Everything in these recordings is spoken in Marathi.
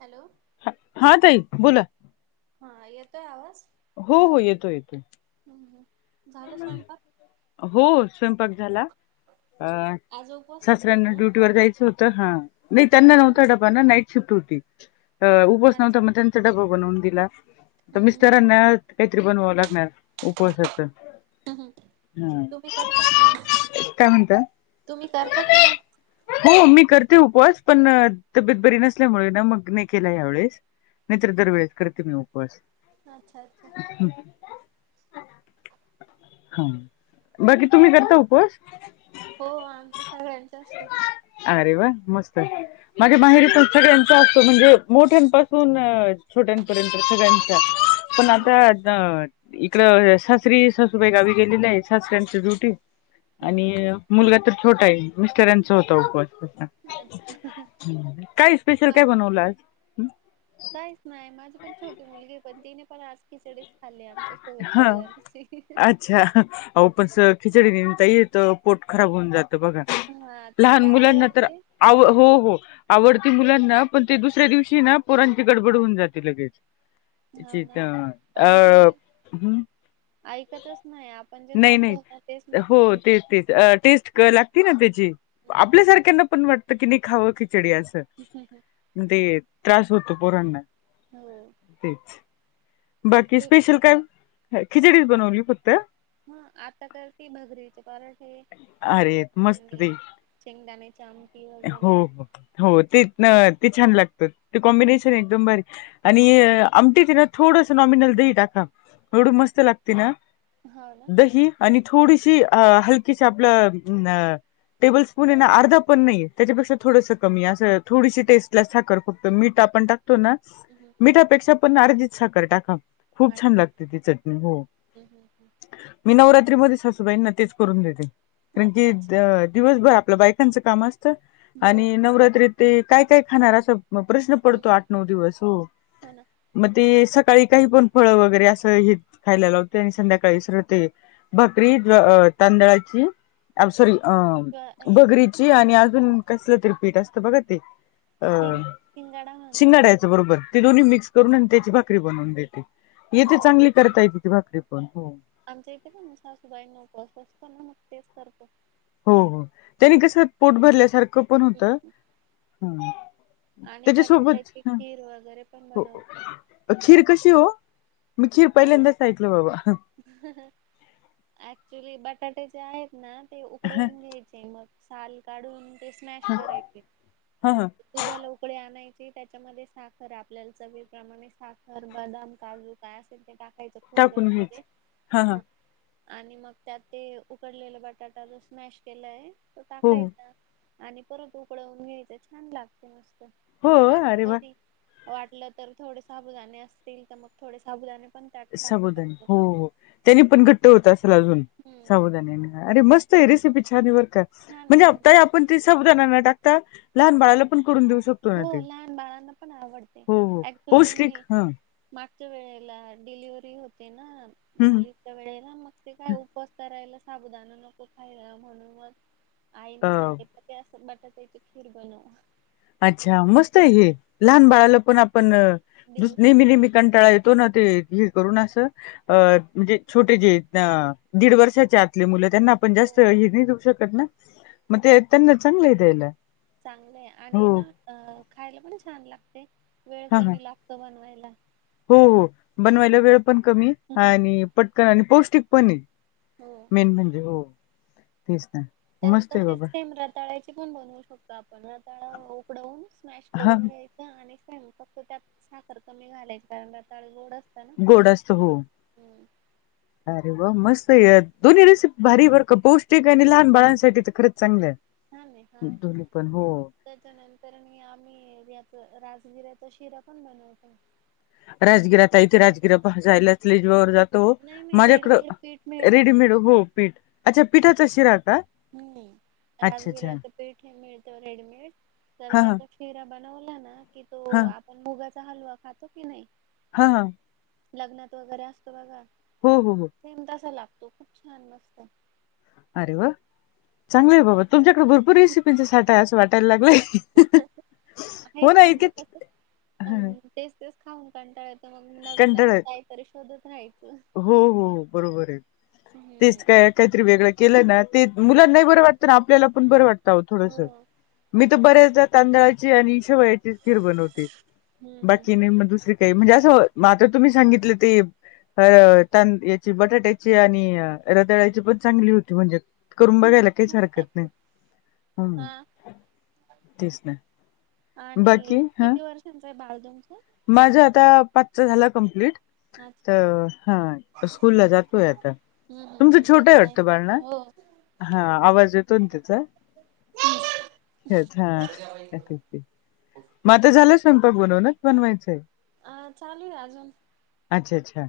हॅलो. हा ताई बोला. हा येतोय आवाज? हो हो येतोय येतोय. हम्म हम्म झालं स्वयंपाक. हो स्वयंपाक झाला. अ आज उपवास असेल सासऱ्यांना ना ड्युटीवर जायचं होतं हा नाही त्यांना हम्म नव्हतं डब नाईट शिफ्ट होती तर उपवास नव्हता अच्छा मग त्यांचा डबा बनवून दिला. तर हम्म हम्म मिस्टरांना कायतरी बनवावं लागणार उपवासाचं. हम्म हम्म तुम्ही करता कि नाय काय म्हणता तुम्ही करता कि नाय? हो मी करते उपवास पण तब्येत बरी नसल्यामुळे ना मग नाही केला यावेळेस. नाय तर दरवेेळेस करते मी उपवास अच्छा अच्छा हम्म. हा बाकी तुम्ही करता उपवास? हो आमचा सगळ्यांचा असतो अरे वा मस्त माझ्या माहेरी पण सगळे सगळ्यांचा असतो म्हणजे मोठ्यांपासून छोट्यांपर्यंत सगळ्यांचा पण आता हम्म अ इकड स श्री सासुबाई गावी गेलेली आहे सासऱ्यांचं ड्युटी आणि हम्म मुलगा तर छोटा आहे मिस्टरांचा होता उपवास तसा अच्छा हम्म काय स्पेशल काय माझे बनवलं आज? काहीच नाही माझी पण छोटी मुलगी आहे पण तिने पण आज खिचडीच खाल्ली आण हा अ च्छा अहो पण स खिचडी ताई तो पोट खराब होऊन जातं बघा. हा लहान तिला मुलांना तर आवडते. आव हो हो आवडती मुलांना पण ते दुसऱ्या आहे ना पोरांची गडबड होऊन जाते लगेच हो ची ना तर अ पण ती हम्म ऐकतच नाही आपण जे नाही खातो ना तेच नाही हो मागते तेच तेच अ टेस्ट क लागती ना त्याची हम्म आपल्यासारख्यांना पण वाटतं कि नाही खावं खिचडी असं ह हं हं मग ते त्रास होतो पोरांना हो तेच बाकी तू स्पेशल काय हे खिचडीच बनवली फक्त हा आता करती भगरीचे पराठे अरे मस्त ते आणि शेंगदाणेची आमटी वगैरे हो हो तेच न ते छान लागतं ते हम्म, कॉम्बिनेशन आहे. एकदम बारी आणि आमटीत हे ना थोडस नॉमिनल दही टाका. एवढं मस्त लागते ना हो ना दही आणि थोडीशी अ हलकीशी आपलं न टेबल स्पून ये ना अर्धा पण नाहीये त्याच्यापेक्षा थोडसं कमी असं थोडीशी टेस्टला साखर फक्त मीठ आपण टाकतो ना हम ह मिठापेक्षा पण अर्धीच साखर टाका खूप अ- छान लागते ती चटणी हो हम्म, हम्म, हम्म. मी नवरात्रीमध्ये सासूबाईंना तेच करून देते कारण अच्छा की अच्छा द दिवसभर आपल्या बायकांचं काम असतं हो आणि नवरात्रीत ते काय काय खाणार असं मग प्रश्न पडतो हम्म, आठ नऊ दिवस हो हो ना मग ते सकाळी काही पण फळ वगैरे असं हे खायला लावते आणि संध्याकाळी सरळ ते भाकरी तांदळाची सॉरी अ किंवा हे भगरीची आणि बघ, आण अजून कसलं तरी पीठ असतं बघा ते अ शिंग शिंगाडा म्हणत हो शिंगाड्याचं बरोबर ती दोन्ही मिक्स करून आणि त्याची भाकरी बनवून देते येथे हो. चांगली करता येते तिची भाकरी पण हो आमच्या इथे पण सासूबाईना उपवास असतो ना मग तेच करतो. हो हो त्यानी कस पोट भरल्यासारखं पण होत हम्म. हम्म आणि त्याच्यासोबत बटाट्याची हा खीर वगैरे पण हो बनवत खीर कशी हो मी खीर पहिल्यांदाच ऐकलो बाबा अक्च्युली जे बटाटे जे आहेत ना ते उकडवून घ्यायचे मग साल काढून ते स्मॅश करायचे हा हा दुधाला उकळी आणायचे त्याच्यामध्ये साखर आपल्याला चवीप्रमाणे साखर बदाम काजू काय असतील तर ते टाकायचं खोबरं टाकून वगैरे घ्यायच हा आणि मग त्यात ते उकडलेला बटाटा जो स्मॅश केलेला आहे तो हो हो टाकायचा आणि परत उकडवून घ्यायचं छान लागते मस्त हो आणि अरे वा कधी वाटलं तर थोडे साबुदाणे असतील तर मग थोडेसे साबुदाणे पण त्यात टाकू साबुदाणे शकतो. हो हो त्याने पण घट्ट होत असल अजून हम्म साबुदाण्याने अरे, मस्त आहे रेसीपी छान आहे. बर का छान आहे म्हणजे पण ते साबुदाणा न टाकता लहान बाळाला पण करून देऊ शकतो. हो ना ते लहान बालांना पण आवडते हो हो ऍक्चुली पौष्टिक मी. ह मागच्या वेळेला डिलिव्हरी होती ना मुलीची. त्या वेळेला मग ते काय उपस्ता राहिला साबुदाान नको फायदा म्हणून मग आई ने अ सांगितलं असं बटाट्याची खीर बनव. अच्छा, मस्त आहे हे, लहान बाळाला पण आपण देऊ नेहमी शकतो नेहमी. कंटाळा येतो ना ते हे करून असं. अ म्हणजे छोटे जे दीड वर्षाच्या आतले मुलं. त्यांना आपण हो जास्त हे नाही देऊ शकत ना मग ते त्यांना चांगलं आहे द्यायला. चांगले आहे हो आणि ना आता खायला पण छान लागते वेळ हा हा कमी लागत बनवायला. हो हो बनवायला वेळ पण कमी हम्म. आणि पटकन आणि पौष्टिक पण हे. हो... मेन म्हणजे हो तेच ना. मस्त आहे तसेच बाबा खीर रताळ्याची पण बनवू शकतो आपण. उकडवून स्मॅश हा करून घ्याय. आणि स फक्त त्यात साखर कमी घालायच कारण रताळ गोडअसत. गोड आसत हो.. अरे वा मस्त या दोन्ही रेसिपी भारी बर का पौष्टिक आणि लहान बाळांसाठी तर खरंच चांगलं आहे. हा नाही हा. दोन्ही पण हो त्याच्यानंतर म आम्ही यात राजसगिऱ्याचा शिरा पण बनवतो. राजगिरा ताई इथे उपवास राजगिर भाजायलाच लई जिवावर जातो नाही ओ नाही रेडीमेड माझ्याकडं पीठ मिळत त्यात रेडीमेड हो पीठ अच्छा! पीठाचा शिरा का? हम्म अच्छा अच्छा राजगिर्याच तर पीठ हे मिळत रेडीमेड तर हा हा त्याच शिरा बनवला ना की तो हा आपण मुगाचा हलवा खातो की नाही. हा हा.. लग्नात वगैरे असतो बघा. हो हो हो.. सेम तसा लागतो खूप मस्त. अरे वा. हम्म चांगलंय बाबा तुमच्याकडे भरपूर रेसिपींचे साठा आहे असं वाटायला लागलंय. आहेत हो ना म्हणजे इतके कसं ह. अं तेच तेच खाऊन कंटाळा येतो तर मग म नवीन, नवीन कंटाळा येतो काहीतरी शोधत राहायचं. हो, हो, बरोबर आहे. हम्म तेच काय काहीतरी वेगळं केलं ना, ते मुलांना बर वाटतं ना आपल्याला पण बरं वाटतं. थोड हो मी तर बऱ्याचदा तांदळाची आणि शेवयाची तीच खीर बनवते. हम्म हम्म बाकी हम्म दुसरी काही म्हणजे असं आता तुम्ही सांगितलं ते ह तां याची बटाट्याची आणि रतळाची पण चांगली होती म्हणजे, करुन हम्म बघायला काहीच छान हरकत नाही. लागतो हम्म हा, तेच ना आणि किती वर्ष कसा आहे बाळ तुमचं. माझं आता पाचचा झाला कंप्लीट. अच्छा तर हा स्कूल ला जातोय आता. हम्म हम्म हम्म तुमच मग छोटं काय वाटतं नाही. बाळ ना हा आवाज येतो ना तिचा त्याचा हा. हो माझ झालं स्वयंपाक बनवन बनवायचंय. अ चालूय अजून. अच्छा- अच्छा!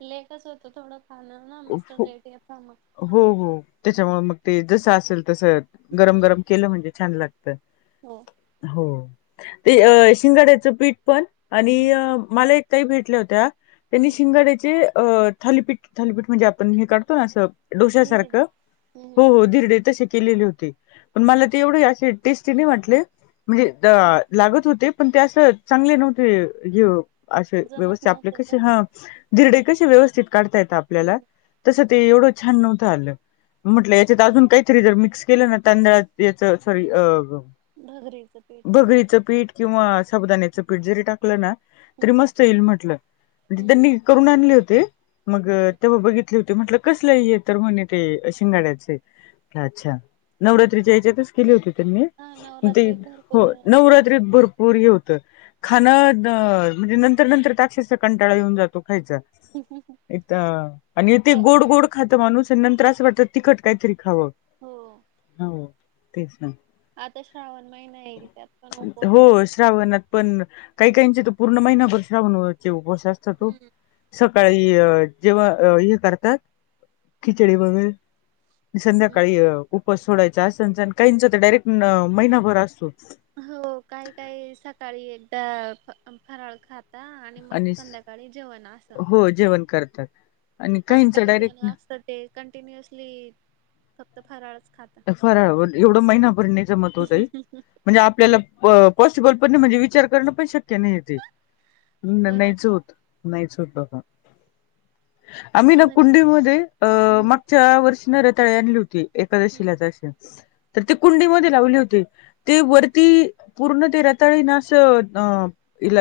लेटच होतं थोडं खाण ना हो मिस्टर लेट येता मग. हो चालेल हो त्याच्यामुळे मग ते जसं असेल तस गरम हम्म गरम केलं म्हणजे छान लागत. हो. हो, ते शिंगाड्याचं पीठ पण आणि हम्म मला एक ताई भेटल्या होत्या त्यांनी हम्म शिंगड्याचे अ थालीपीठ- थालीपीठ म्हणजे आपण हे काढतो ना असं धीरे दे डोश्यासारखं, हम्म हो हो धिरडे तसे केलेले होते पण मला ते एवढे असे टेस्टी नाही वाटले, म्हणजे हम्म लागत होते पण ते असं चांगले नव्हते. [unintelligible] अशी जमत व्यवस्था आपल्या नव्हते कशी का? हा. धीरडे कसे व्यवस्थित काढता येत आपल्याला, हम्म तसं ते एवढं छान नव्हतं आलं. म्हटलं याच्यात अजून काहीतरी जर मिक्स केलं ना तांदळा याच सॉरी अ भगरीचं पीठ वगैरे भगरीच पीठ किंवा साबुदाण्याचं पीठ जरी टाकलं ना तरी हम्म मस्त येईल म्हटलं म्हणजे हम्म त्यांनी करून आणले होते मग हम्म हम्म. तेव्हा बघित ठेवते म्हंटल कसं? [unintelligible] म्हणे ते शिंगाड्याच अच्छा नवरात्रीच्या याच्या तच केले होती त्यांनी, हा ते नवरात्रीत भरपूर हो वेगवेगळे नवरात्रीत भर [unintelligible] होत खाणं म्हणजे नंतर- नंतर ताक्षस कंटाळा येऊन जातो खायचा. हू हू हू. [unintelligible] आणि ते गोड गोड खातं माणूस आणि नंतर असं वाटत तिखट काहीतरी खावं. हो हो तेच ना. आता श्रावण महिना येईल त्यात पण उपवास हो श्रावणात पण काही काहीचे तर पूर्ण महिनाभर श्रावणचे उपवास असतात ओ. हम्म सकाळी जेव्हा हे करतात. खिचडी वगैर संध्याकाळी उप उपवास सोडायचं असनचन काहीचा तर डायरेक्ट महिनाभर असतो. हो काही काही सकाळी एकदा फराळ खात [unintelligible] आणि मग संध्याकाळी जेवण असं. हो जेवण करतात. आणि काहींच काही जण डायरेक्ट असत ते कंटिन्युअसली फक्त फराळच खातात. फराळ एवढं महिनाभर नाही जमत हो ताई म्हणजे आपल्याला पॉसिबल पण नाही म्हणजे विचार करणं पण शक्य नाही तेे, हो ना नाहीच होत. नाहीच होत का? आम्ही ना म्हणजे कुंडी मध्ये अ हम्म मागच्या वर्षी न रताळी आणली होती ए [unintelligible] हम्म तर ते कुंडी मध्ये लावले होते, ते हम्म वरती पूर्ण ते रताळी ना अस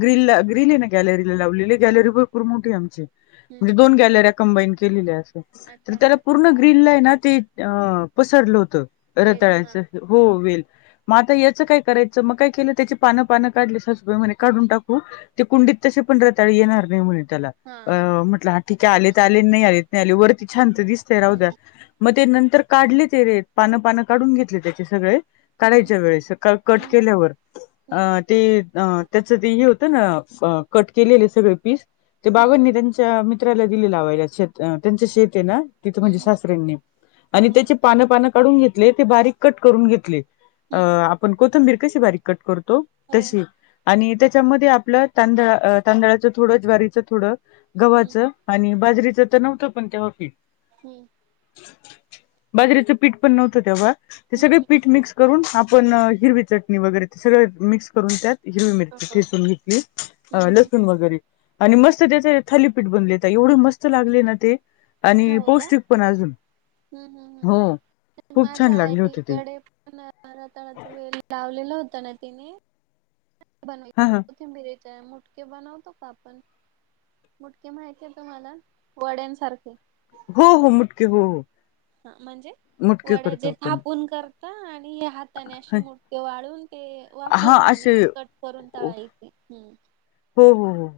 ग्रीनला ग्रीन आहे ना गॅलरी ला लावलेली हो गॅलरी [unintelligible] मोठी आमची म्हणजे हम्म दोन गॅलरी कंबाईन केलेल्या असं. तर अच्छा त्याला ह पूर्ण ग्रीनला ना ते अ पसरलं होतं वेल हा रताळ्याचं. हो वेल. मग आता याचं काय करायचं मग काय केलं त्याची पानं- पानं काढली सासुबाई म्हणे काढून टाकू. ते ह कुंडीत तसे पण रताळी येणार नाही म्हणे त्याला हा अ म्हंटलं आ ठीक आलेत आले नाही आलेत नाही आले वरती छान त दिसतंय राहु द्या हम्म मग ते नंतर काढले ते रे पानं पानं काढून घेतले त्याचे सगळे हम्म काढायच्या वेळेस कट हम्म केल्यावर. हम्म ते त्याच ते हे होत ना कट केलेले सगळे पीस. ते हम्म बाबांनी त्यांच्या मित्राला दिले लावायला शेत त्यांच शेत आहे ना तिथ म्हणजे हम्म सासऱ्यांंनी. हम्म आणि हम्म त्याची पान पान काढून घेतले ते बारीक कट करून घेतले. हम्म आपण कोथंबीर कशी बारीक कट करतो हो तशी. आणि त्याच्यामध्ये आपल तांदळा तांदळाच थोड, ज्वारीच थोड, हम्म गव्हाच. आणि बाजरीच तर नव्हत पण तेव्हा पीठ. हम्म बाजरीच पीठ पण नव्हत तेव्हा ते सगळे हम्म हम्म पीठ मिक्स करून आपण हिरवी चटणी वगैरे ते सगळ मिक्स करून त्यात हिरवी मिरची हो ठेचून घेतली हं, हं, लसूण वगैरे. आणि मस्त त्याचे थालीपीठ बनले ताई एवढे मस्त लागले ना ते आणि हो का पौष्टिक पण आजून. हम्म हम्म हम्म खूप छान माझ्या लागले होते ते आईकडे पण रतळाचा वेळ लावलेला होत ना तिने. हा हा कोथिंबीरीचे मुटके बनवतो का आपण मुटके माहती आहेत तुम्हाला वड्यांसारखे. हो हो मुटके हो. हा म्हणजे मुटके वड्या करतो जे आपण थापून करता आणि हे हात हाताने असे मुटके वाळवून ते हा वाफवून आणि असे मग कट करून हो तळायचे. हो हो हो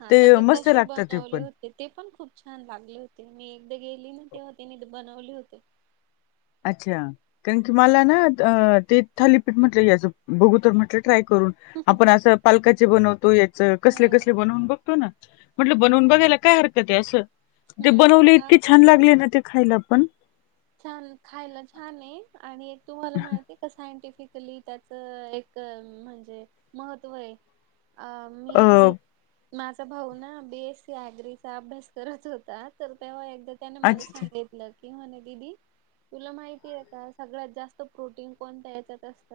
हा तर ते मस्त तशे लागतात ते बनवले पण होते. ते पण खूप छान लागले होते. मी एकदा गेली ना तेव्हा तीनी बनवले होते. अच्छा कारण की मला ना ते थालीपीठ म्हटल याच बघू तर म्हटल ट्राय करून. आपण अस पालकाचे बनवतो याच कसले हो कसले बनवून बघ होना म्हटल बनवून बघायला काय हरकत आहे अस ते हम्म बनवले इतके आणि छान लागले ना ते. खायला पण छान खायला छान आहे आणि तुम्हाला माहितीये का [unintelligible] सायंटिफिकली त्याच एक महत्त्व आहे. अ मी माझा भाऊ ना बी एस सी ॲग्रीचा अभ्यास करत होता. तर तेव्हा एकदा त्याने मला अच्छा अच्छा. सांगितल की म्हणे. दिदी तुला माहितीये का सगळ्यात जास्त प्रोटीन कोणत्या याच्यात असत.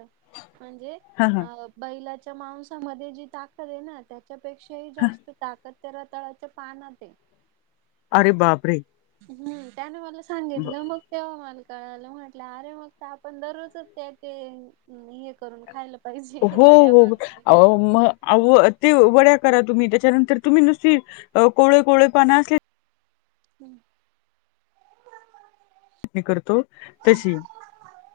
म्हणजे हां, हां, बैलाच्या मावंसामध्ये जी ताकद आहे ना त्या त्याच्यापेक्षाही हां. जास्त ताकद त्या रताळ्याच्या पानात आहे. अरे बापरे. हम्म त्यान मला ब सांगितल मग, तेव्हा मला कळाल म्हटल अरे मग आपण दररोजच त्या ते हे करून खायला पाहिजे हो वड्या हो वगैरे अहो मग अहो ते वड्या करा तुम्ही त्याच्यानंतर तुम्ही नुसती कोवळी कोवळी पाने अस हम्म करतो तशी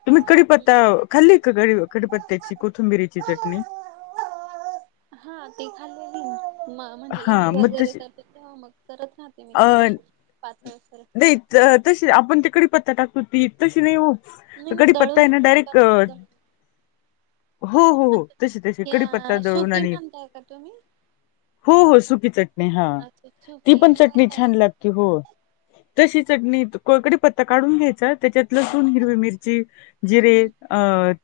तुम्ही कडीपत्ता हम्म. खाल्लीत का? कढीपत्त्याची, कोथिंबिरीची चटणी. हा ती खाल्लेली म्हणजे हा इडली मग वगैरे तशी करते तेव्हा मग करत राहते. मी थोडीशी पातळसर नाही तशी आपण ते कढीपत्ता टाकतो ती तशी नाही होत. नाही तर नाही कडीपत्ता दळून यना थोडी डायरेक्ट. पातळ दळून हो हो हो अच्छा तशी तशी कडीपत्ता या दळून सुकी आणि म्हणताय का तुम्ही हो-हो सुकी चटणी हा, अच्छा ती सुकी पण नाही चटणी ती का छान लागते हो तशी चटणी कडीपत्ता काढून घ्यायचा त्याच्यात लसूण, हम्म हिरवी मिरची, जिरे, हम्म अ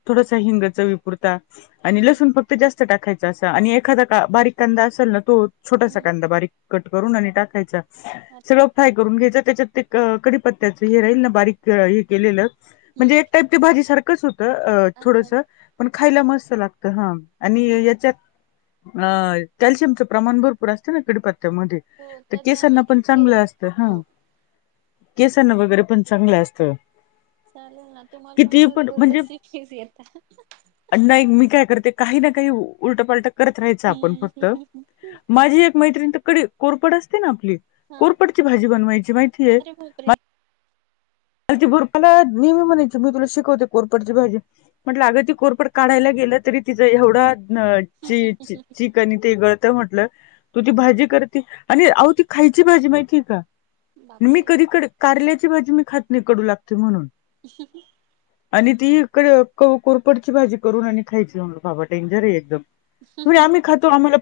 थोडसा हिंग चवीपुरता आणि हम्म लसूण फक्त जास्त टाकायचं, असा आणि एखादा बारीक कांदा असेल ना तो छोटासा हम्म कांदा बारीक कट करून आणि टाकायचा, अच्छा सगळं फ्राय करून घ्यायचा त्याच्यात ते कडीपत्त्याच हे राहील ना, बारीक हे केलेलं हम्म म्हणजे एक टाईप ते भाजी सारखंच होतं, अ अच्छा थोडस पण खायला मस्त लागत हा. आणि हम्म याच्यात अं कॅल्शियमचं प्रमाण भरपूर असत ना कडीपत्या मध्ये हो त्याचानी चांगलं असतं हा, केसांना वगैरे पण चांगल असतं. चालेलं ना, तुम्हाला पण किती भरपूर म्हणजे रेसिपीज येता. नाही मी काय करते काही ना, काही उलटपालट करत राहायचं आपण फक्त हम्म माझी एक मैत्रिण तर कडी कोरफड असते ना आपली, हा कोरफडची भाजी बनवायची माहितेय. ते, अन् भरपुनात नेहमी म्हणायची मी तुला शिकवते कोरफडची भाजी. म्हटलं अग ते कोरफड काढायला गेलं, तरी तिचं एवढं हात चि चि चिक आणि ते गळतं म्हटलं, तू ती भाजी करते आणि अवो ती खायची भाजी माहिती का? मी बापरे कधी कारल्याची भाजी मी खात नाही, कडू लागते म्हणून. अं, हं, हु. आणि ती इक, क- कोरपडची भाजी करून आणि खायची, म्हनंल बाबा टेंजर आहे एकदम. म्हणे आम्ही खातो, आम्हाला प